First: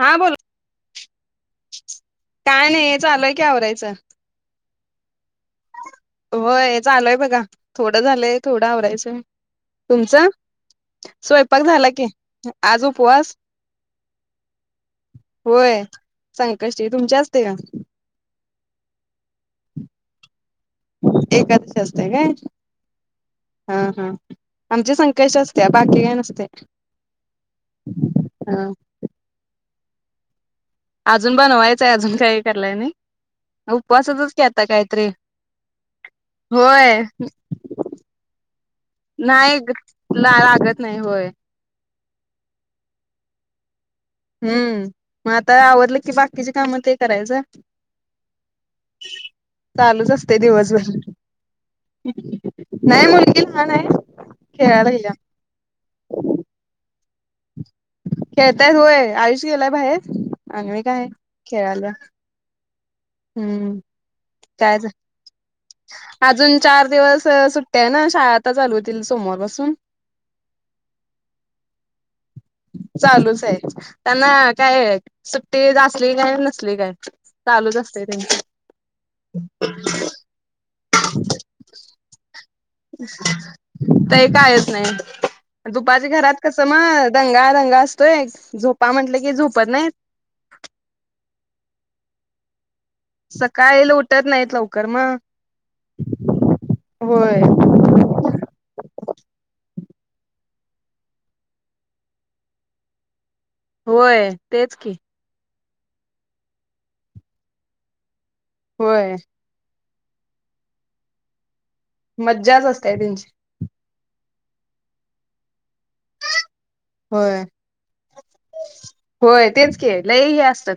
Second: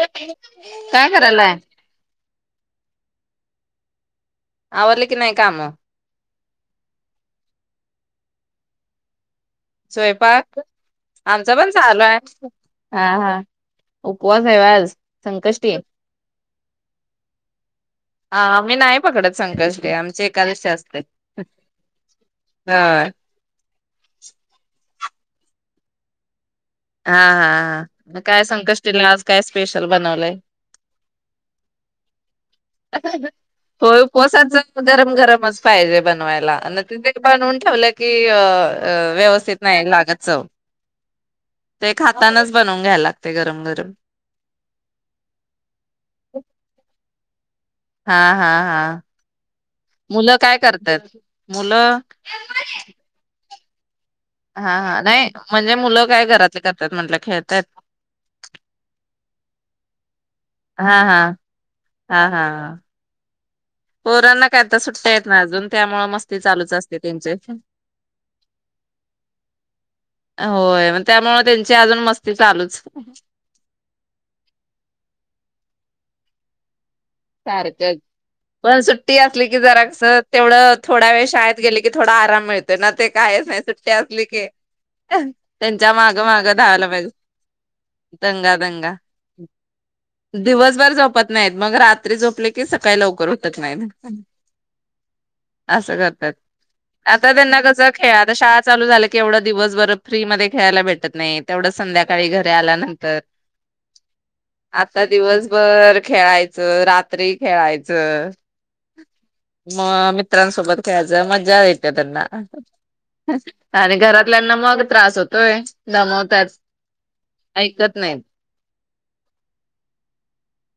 हा बोल काय करायलाय. काय नाही चालू हाय की आवरायचं. आवरले की नाही काम. होय चालूय बघा थोडं झालंय थोडं आवरायचं. तुमचं स्वयंपाक आमचा स्वयंपाक पण झाला चालू की आहे आज हा उपवास हा उपवास आहे आज संकष्टी होय संकष्टी तुमची असते का हा आम्ही नाही पकडत संकष्टी आमचे एकादशी असत्यात एकादशी असते काय हा. हा हा. आमचे संकष्टी असतीया बाकी काही नसतय. हा हा काय ह संकष्टी आज काय स्पेशल बनवलंय. अजून बनवायचंय अजून काही करलाय नाही होय उपवासाचच की उपवासाच आता काहीतरी गरम गरमच पाहिजे बनवायला आणि होय तिथे बनवून ठेवलं की अ व्यवस्थित नाही लागत चव. नाही होय ते खातनाच बनवून घ्यायला लागते गरम गरम. हम्म मग आता आवडलं कि बाकीची कामं ते करायचं. हा हा हा. चालूच मुलं असते काय दिवसभर करतात? मुलं नाही मुलगी [unintelligible] हा खेळायला हा गेल्या नाही म्हणजे मुलं काय घरातले करतात म्हटलं. खेतात. खेळतायत होय आयुष्य गेलाय बाहेर. आणि मी हा काय हा खेळाल्या हा हा. हम्म पोरांना काय आता सुट्या आहेत ना अजून. त्यामुळे मस्ती अजून चालूच चार असते दिवस त्यांचे सुट्ट्या आहे ना शाळा आता चालू होतील सोमवार पासून होय म त्यामुळे त्यांची अजून मस्ती चालूच चालूच आहे त्यांना काय सुट्टी असली काय नी नसली काय. चालूच सारख असते त्यांची पण सुट्टी असली की जरास तेवढं थोड्या वेळ शाळेत गेले की थोडा आराम मिळतो. ते कायच नाही त्यांच्या दुपाच्या मागं घरात मागं कसं म धावायला पाहिजे दंगा दंगा असतोय दंगा झोपा दंगा म्हटलं की झोपत नाही. दिवसभर झोपत नाहीत मग रात्री झोपले की का लवकर होत नाही उठत नाहीत लवकर मग अस करतात आता होय त्यांना कस खेळ आता शाळा चालू झा केवढं दिवसभर फ्री मध्ये खेळायला भेटत नाही तेवढं संध्याकाळी घरी आल्यानंतर. होय तेच की. बर खेळायचं - - रात्री खेळायचं. होय. मग मित्रांसोबत खेळायचं मज्जा येत मज्जाच असते त्यांची [unintelligible] आणि घरातल्यांना मग त्रास होतोय. दमवतात होय ऐकत नाहीत होय तेच की लई हे असतात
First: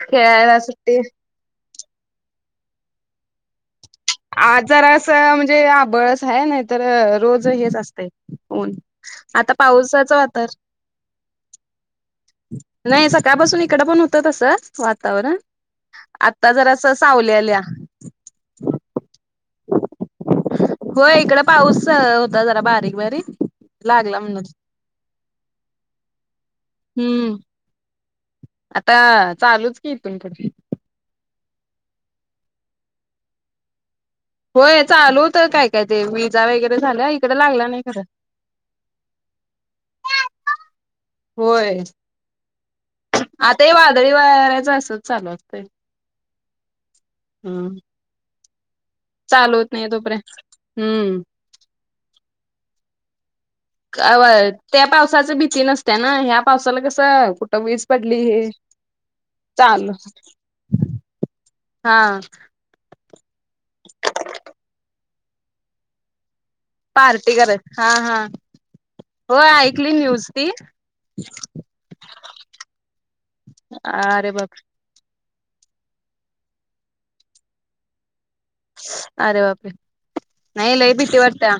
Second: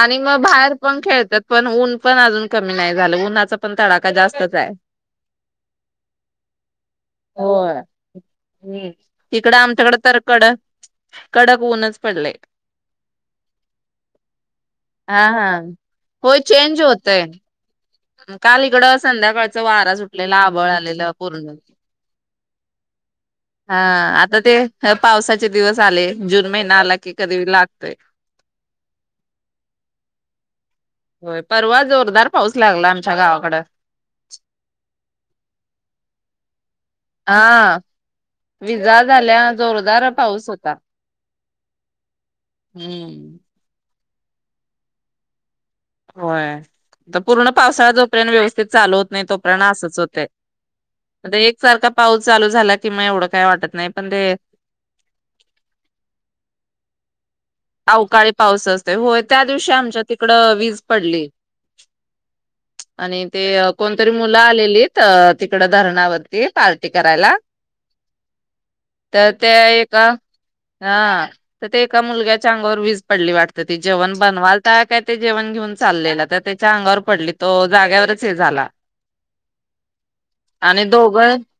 आणि म खेळायला बाहेर सुट्टी पण खेळतात पण ऊन पण अजून कमी नाय झाल उन्हाचा पण तडा आज जरासं म्हणजे आबळस हाय नाही तर रोज हेच होय असतय ऊन हम्म आता तिकडं आमच्याकडे पावसाच तर वातर कडक कडक ऊनच पडलंय नाही सकाळपासून इकड पण होत तस हा वातावरण हा होय आता चेंज जरास होतय. सावली आलीया काल इकडं सांग संध्याकाळ वारा सुटलेला आबळ आलेला होय इकड पूर्ण पाऊस होता जरा बारीक बारीक हा लागला आता म्हणून ते पावसाचे दिवस आले जून महिना नालाकी हम्म कधी लागतय आता चालूच की इथून पुडे होय परवा जोरदार पाऊस लागला आमच्या गावाकड होय चालू होत काय काय ते विजा वगैरे झाल्या इकडे लागला हा नाही खरं विजा झाल्या जोरदार पाऊस होता होय हम्म तरी वाराच असच चालू असतय. होय आत पूर्ण पावसाळ जोपल ना व्यवस्थित ते चालू होत नाही चालू तोपर्यंत होत नाही असच होतय तोपर्यंत हम्म आता एक सारखा पाऊस चालू झाला की [unintelligible] अ व त्या पावसाच भीती नसत्य ना ह्या पावसाला कसं कुठं वीज पडली अवकाळी हे पाऊस असते होय त्या दिवशी चालू आमच्या तिकड वीज पडली हा आणि ते कोणतरी मुलं आलेलीत त तिकड धरणावर ए पार्टी करायला करत हा हा तर हो ते ऐकली एका न्यूज ती हा ते एका मुलग्या तिच्या अंगावर वीज पडली वाटत ती जेण अरे बाप बनवालता काय ते जेवण घेऊन चालले त्याच्या अंगावर पडली तो जागेवरच चे झाला अरे बापरे नाही आणि लई दोघ भीती वाटत्या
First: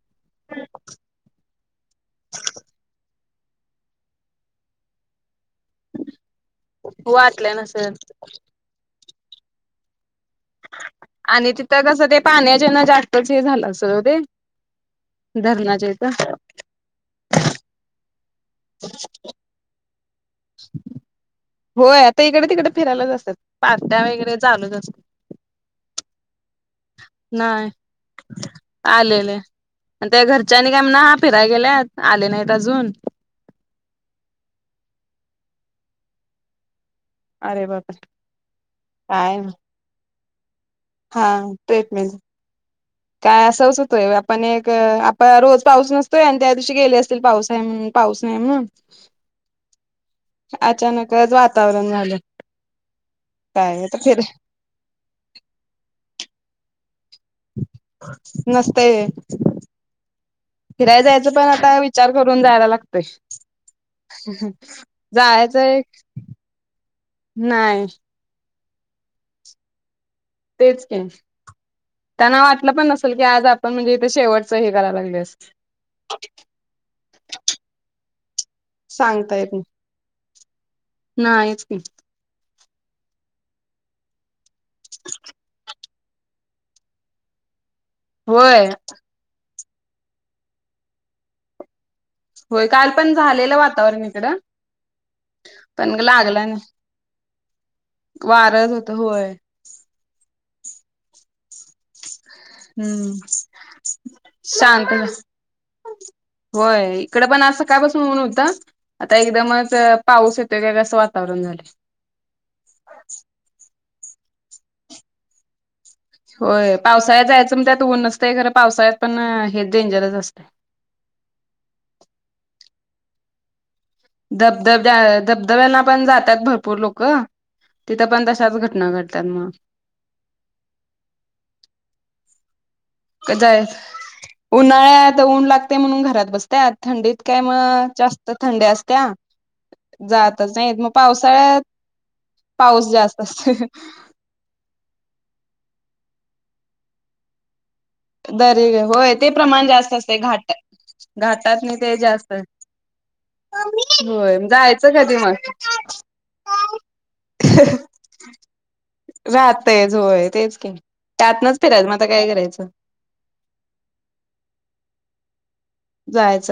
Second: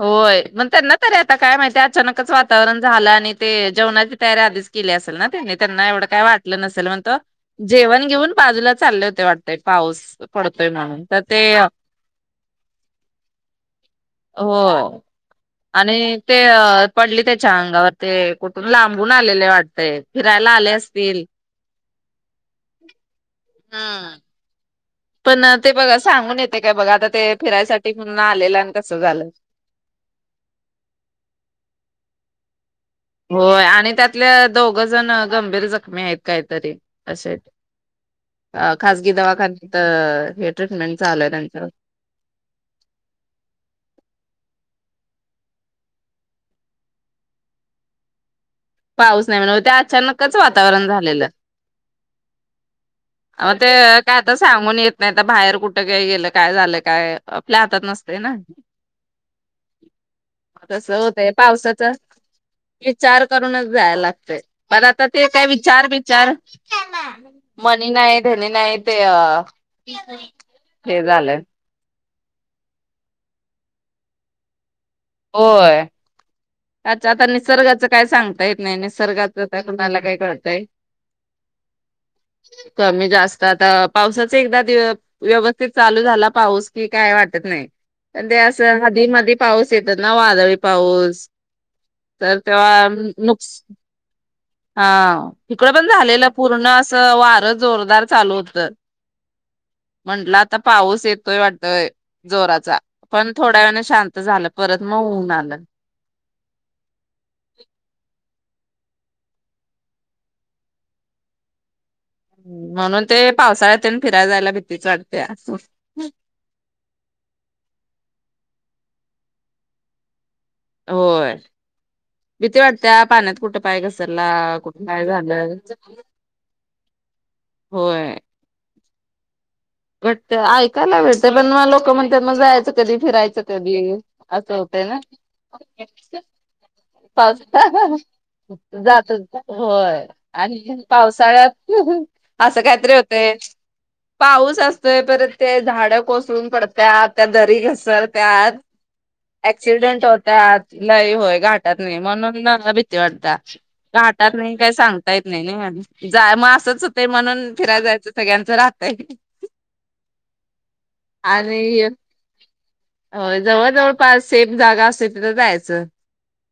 होय मग त्यांना तरी आता काय माहिती अचानच वातावरण झालं आणि ते जेवणाची तयारी आधीच केली असेल ना. त्यांनीच त्यांना एवढं काय वाटलं नसेल मण तो वाटल्या नसेल जेवण घेऊन बाजूला चालले हो वाटतय पाऊस पडतोय म्हणून तर ते आणि तिथं कसं ते पाण्याचे ना जास्तच हे झालं असेल ओ ते हो धरणाच्या आणि इथं ते पडली त्याच्या अंगावर ते. कुठून लांबून आलेले वाटतय फिरायला आले असतील. होय आता इकडे तिकडे फिरायलाच असतात पार्ट्या हम्म. वगैरे चालूच असतात. पण ते बघा सांगून येतंय काय बघा आता ते नाही फिरायसाठी म्हणून आलेलं आणि तसं झालं. आलेले आणि त्या घरच्यांनी काय म्हणा हा फिराय गेल्यात आले नाहीत अजून होय आणि त्यातले दोघ जण गंभीर जखमी आहेत काहीतरी असे अरे बापरे अ खजगी काय दवाखानत हा ट्रेडमिल काय असंच होतोय आपण एक आप रोज पाऊस नसतोय आणि त्या दिवशी गेले असतील पाऊस आहे पाऊस नाही म्हणून पाऊस नाही म्हंण ते अचानकच वातावरण झालेलं अचानकच वातावरण झालं मग ते आता काय तर सांगून येत नाही तर बाहेर कुठं काय गेलं काय झालं. काय आपल्या हातात नसते ना. नसतंय व्हं. तसं होतय पावसाचा करून जायला लागतोय विचार करूनचं जायला लागतंय पण आता ते काय जायचंय विचार बिचार [unintelligible] मणी नाही धा मी नाही ते तेच ते की झालं. त्यांना वाटलं पण नसेल की आज आपण म्हणजे इथे शेवटचं हे कर होय अच्छा आता निसर्गाचं काय सांगता येत नाही सांगता निसर्गाचं येत काय कुणाला काय कळत काय? नाही ही. कमी जास्त आता पावसाच एकदा व्यवस्थित चालू झाला पाऊस कि काय वाटत नाही. अ ते होय असं आधी मधी पाऊस शेतात ना वादळी पाऊस तर होय. तेव्हा काल पण झालेलं नुकस वातावरण इकडं. हा इकडं पण झालेलं लागला पूर्ण नाही असं वार जोरदार चालू होत वारच म्हण होय म्हणलं आता पाऊस येतोय वाटतं. हम्म झालं परत शांत मग ऊन आलं. होय इकडं पण आज सकाळ पासून ऊन हो ता आता एकदमच पाऊस येतोय काय असं वातावरण झालंय. म्हणून ते पावसाळ्यात फिराय जायला भीतीच वाटतीया होय पावसाळ्यात जायचं म्हणत्यात ऊन नसतयं खरं पावसाळ्यात पण हे डेंजरच असतय होय भीती वाटत्या पाण्यात कुठं पाय घसरला कुठं काय धबधब्या झालं. धबधब्याना पण जातात भरपूर लोक का. तिथं होय. पण तशाच घटना घड त्यांना घट्ट ऐकायला भेटते पण मग लोक म्हणतात मग जायचं कधी फिरायच जाय कधी अस होतयना उन्हाळ्यात ऊन लागते म्हणून घरात बसत्यात थंडीत काय पावसा ह मग जास्त थंड्या ह असत्या. जातोत होय जातच नाहीत आणखीन मग पावसाळ्यात ह ह अस पाऊस काहीतरी जास्त होतय असतोय पाऊस असतेय परत ते झाड कोसळून पडत्यात त्या दरीघस तर त्यात दरी होय ते प्रमाण जास्त ऍक्सिडेंट असतंय घाट होत्यात लय होय घाटात नाही ते नाई जास्त म्हणून ना मा भीती वाटत्या घाटात होय नाही काही जायचं सांगता कधी येत मग. नाही नाही म जाय म्हणून असंच होत म्हणून फिरायला जायचं सगळ्यांचं राहतय. राहतयच होय तेच की त्यातनच आणि फिरायचं मग आता काय करायच ल जाय जायाच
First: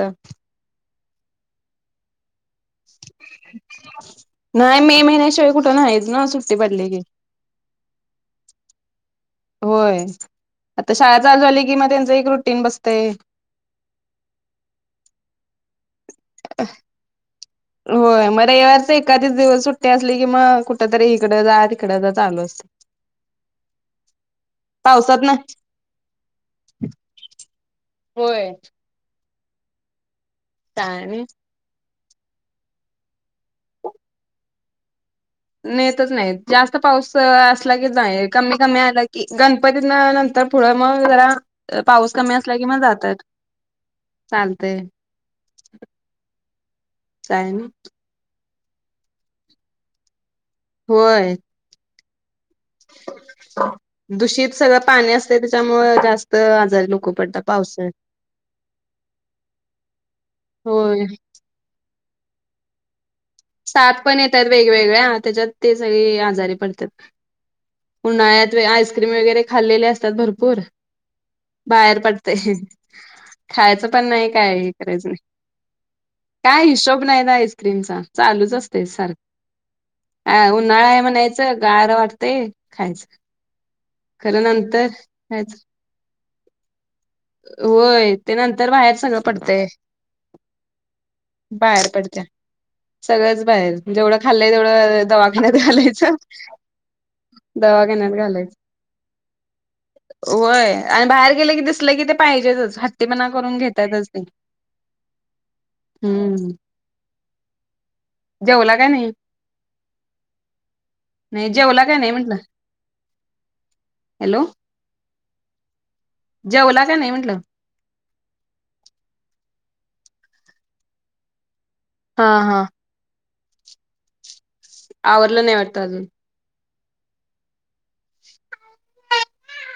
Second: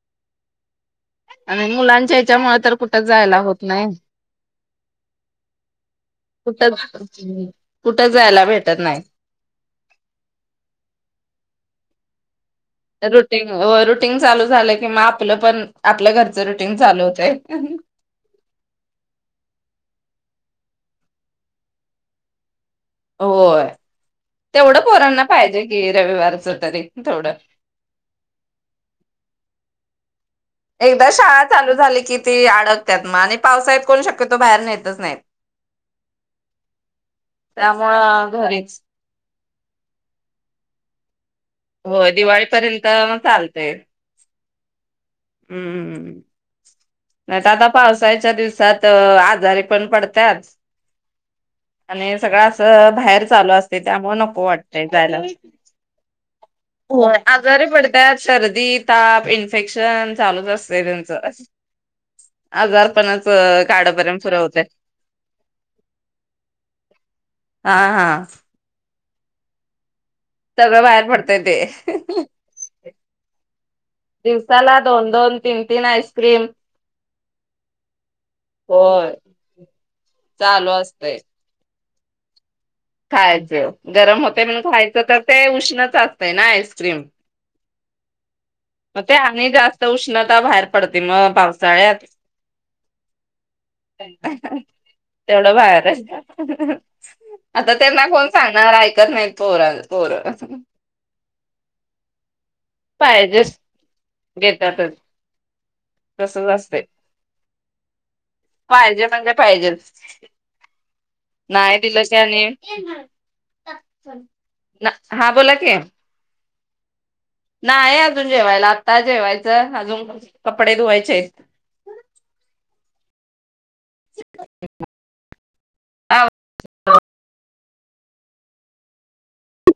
आणि मुलांच्या याच्या मुळं नाही. मे महिन्याशिवाय कुठं नाहीच ना सुट्टी कुठं पडलेली कुठं जायला भेटत नाही. होय आता शाळा चालू झाली कि म त्यांच एक रुट रुटींग हो रुटींग चालू झालं कि आपलं पण आपल्या घरचं रुटीन चालू होतंय होय म रविवार च एकाध दिवस सु असली कि मग कुठ तरी इकडं जा तिकडं जा चालू असत. होय. तेवढं पोरांना पावसात ना पाहिजे कि रविवारच तरी थोडं होय काय एकदा नाही शाळा चालू झाली- किती अडकत्यात मग आणि पावसाळ्यात कोण शक्यतो बाहेर नेतच नाहीत. नेतच नाही जास्त पाऊस असला की नाही त्यामुळं कमी कमी घरीच आला की गणपतींना नंतर पुढं मग जरा- हो पाऊस दिवाळीपर्यंत चालतय चालतेय हम्म, नाही तर आता पावसाळ्याच्या दिवसा त्यात आजारी पण पडत्यात. होय आणि सगळा अ अ बाहेरून चालूच असत त्यांच- दूषित सगळं पाणी असते त्याच्यामुळे जास्त आजारी लोक पडतात पावसाळ्यात. होय आजार पणाच साप पण येत्यात वेगवेगळ्या त्याच्यात ते सगळी आजारी पडत्यात हा हा ऊन्हाल्यात वय आयस आईसक्रीम वैगेरे खाल्लेली असत्यात त्यात भरपूर सगळं बाहेर पडतय ते. बाहेर पडतय खायच पण नाही काय दिवसाला करायच दोन नाही दोन तीन तीन आईस्क्रीम काय हिशोब नाही ना आईस्क्रीमचा चालूच असतय होय सारख हा चालू उन्हाळा आहे म्हणायचं गार वाट ते खायच गरम होते म्हणून नंतर खायचं तर ते खायचं उष्णच अस घे ना आईस्क्रिम होय ते नंतर बाहेर मग ते सगळं आणि पडतंय जास्त उष्णता बाहेर पडते मग बाहेर पावसाळ्यात पडत्या. सगळंच बाहेर जेवढं खाल्लंय तेवढ दवाखान्यात तेवढं बाहेरच घालायच आता त्यांना दवाखान्यात कोण घालायच सांगणार ऐकत नाहीत पोर पोर होय आणि बाहेर गेलं कि पाहिजेलच. पाहिजेच घेतातच तसच हम्म असतय जेवला काय पाहिजे नाही म्हणजे पाहिजे. नाही जेवला दिल काय म्हंटलं त्याने हॅलो ना हा बोला की जेवला काय नाही म्हग. नाही अजून जेवायला आत्ता जेवायचं. आजुन कपडे धुवायचे आहेत. हा हा आवरलं नाही वाटत अजून [unintelligible]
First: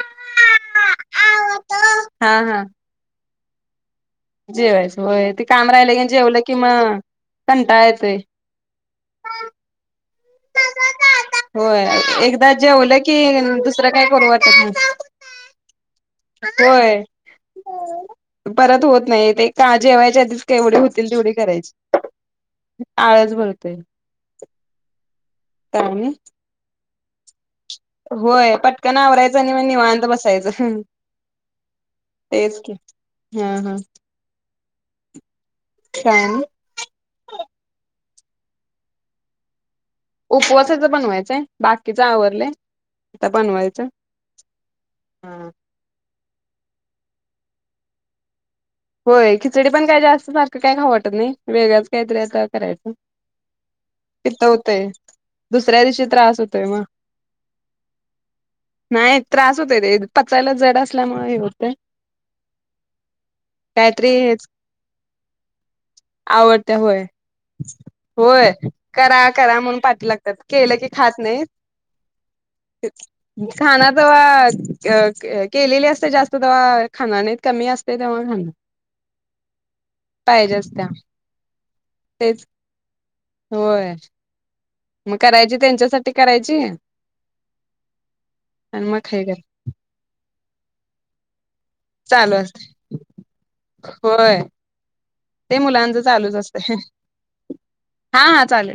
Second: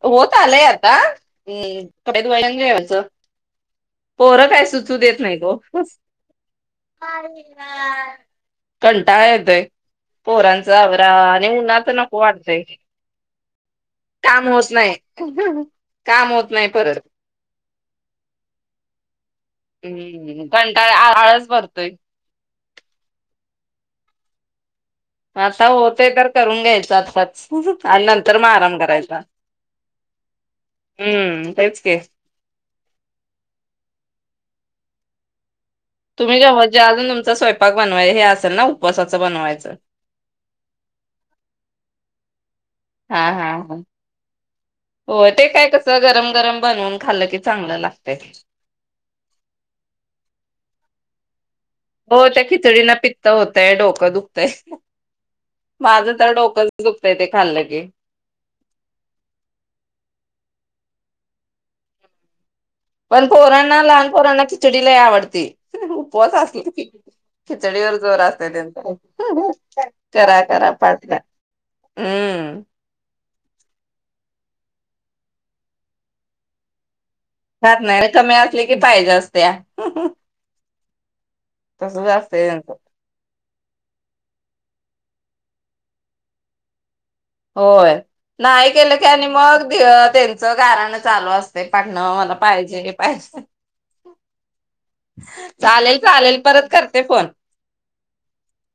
होत आलयात. हा हम कपडे हा धुवायच आणि हा जेवायचं. पोरं काय सुचू जेवायचं देत होय नाहित ते ओ काम राहिलं की जेवलं कि मग कंटाळा येतोय कंटाळा येतोय. पोरांचा आवरा आणि होय उन्हाचं नको एकदा वाटतंय जेवलं की दुसरं काय करू वाटत काम होत नाही. काम होत नाही परत होय परत होत नाही ते का जेवायच्या आधीच हम्म केवढे कंटाळा होतील तेवढी आळस भरतोय. करायचे. आळस भरतोय. आता काय होते आणि तर करून घ्यायच. सच होय पटकन आवरायचं आणि मग निवांत बसायचं हम्म तेच की तेच हम काय तुम्हीे नाही जेव्हायचं अजून तुमचा स्वयंपाक बन बाय हे असेल ना उपवासाचं बनवायचं. उपवासाचं बनवायचय बाकीच आवरलय. हा हा हा हो ते काय कस गरम गरम बनून खाल्लं की चांगलं लागत होय खिचडी पण काय जास्त सारख काय ख वाटत नाही वेगळंच हो काहीतरी त्या आता करायचं खिचडीना पित्त होतय डोकं पित्त दुखतय होतय दुसऱ्या दिवशी माझं तर त्रास होतोय डोकं मग दुखतय ते खाल्लं की नाही त्रास होतोय ते पचायला जड असल्यामुळे हे होते. पण पोरांना लहान पोरांना खिचडी लाय आवडते उपवास आवडत असलि होय खिचडीवर जोर असत होय त्यांचा करा करा म्हणून पाठी लागतात करा करा केलं की पाटल्या खात हम्म खाण तेव्हा केलेली असते जास्त तेव्हा खानाने कमी खात असते नाही तेव्हा कमी खाण असली पाहिजे असत्या सत्या तस असतेया स होय मग करायची त्यांच्यासाठी करायची, होय नाही केलं की हे आणि कर मग त्यां कारण चालू असतं. ते पाटण चालू मला असते पाहिजे पाहिजे होय ते मुलांच चालेल चालूच चालेल परत असते करते फोन हा हा चालेल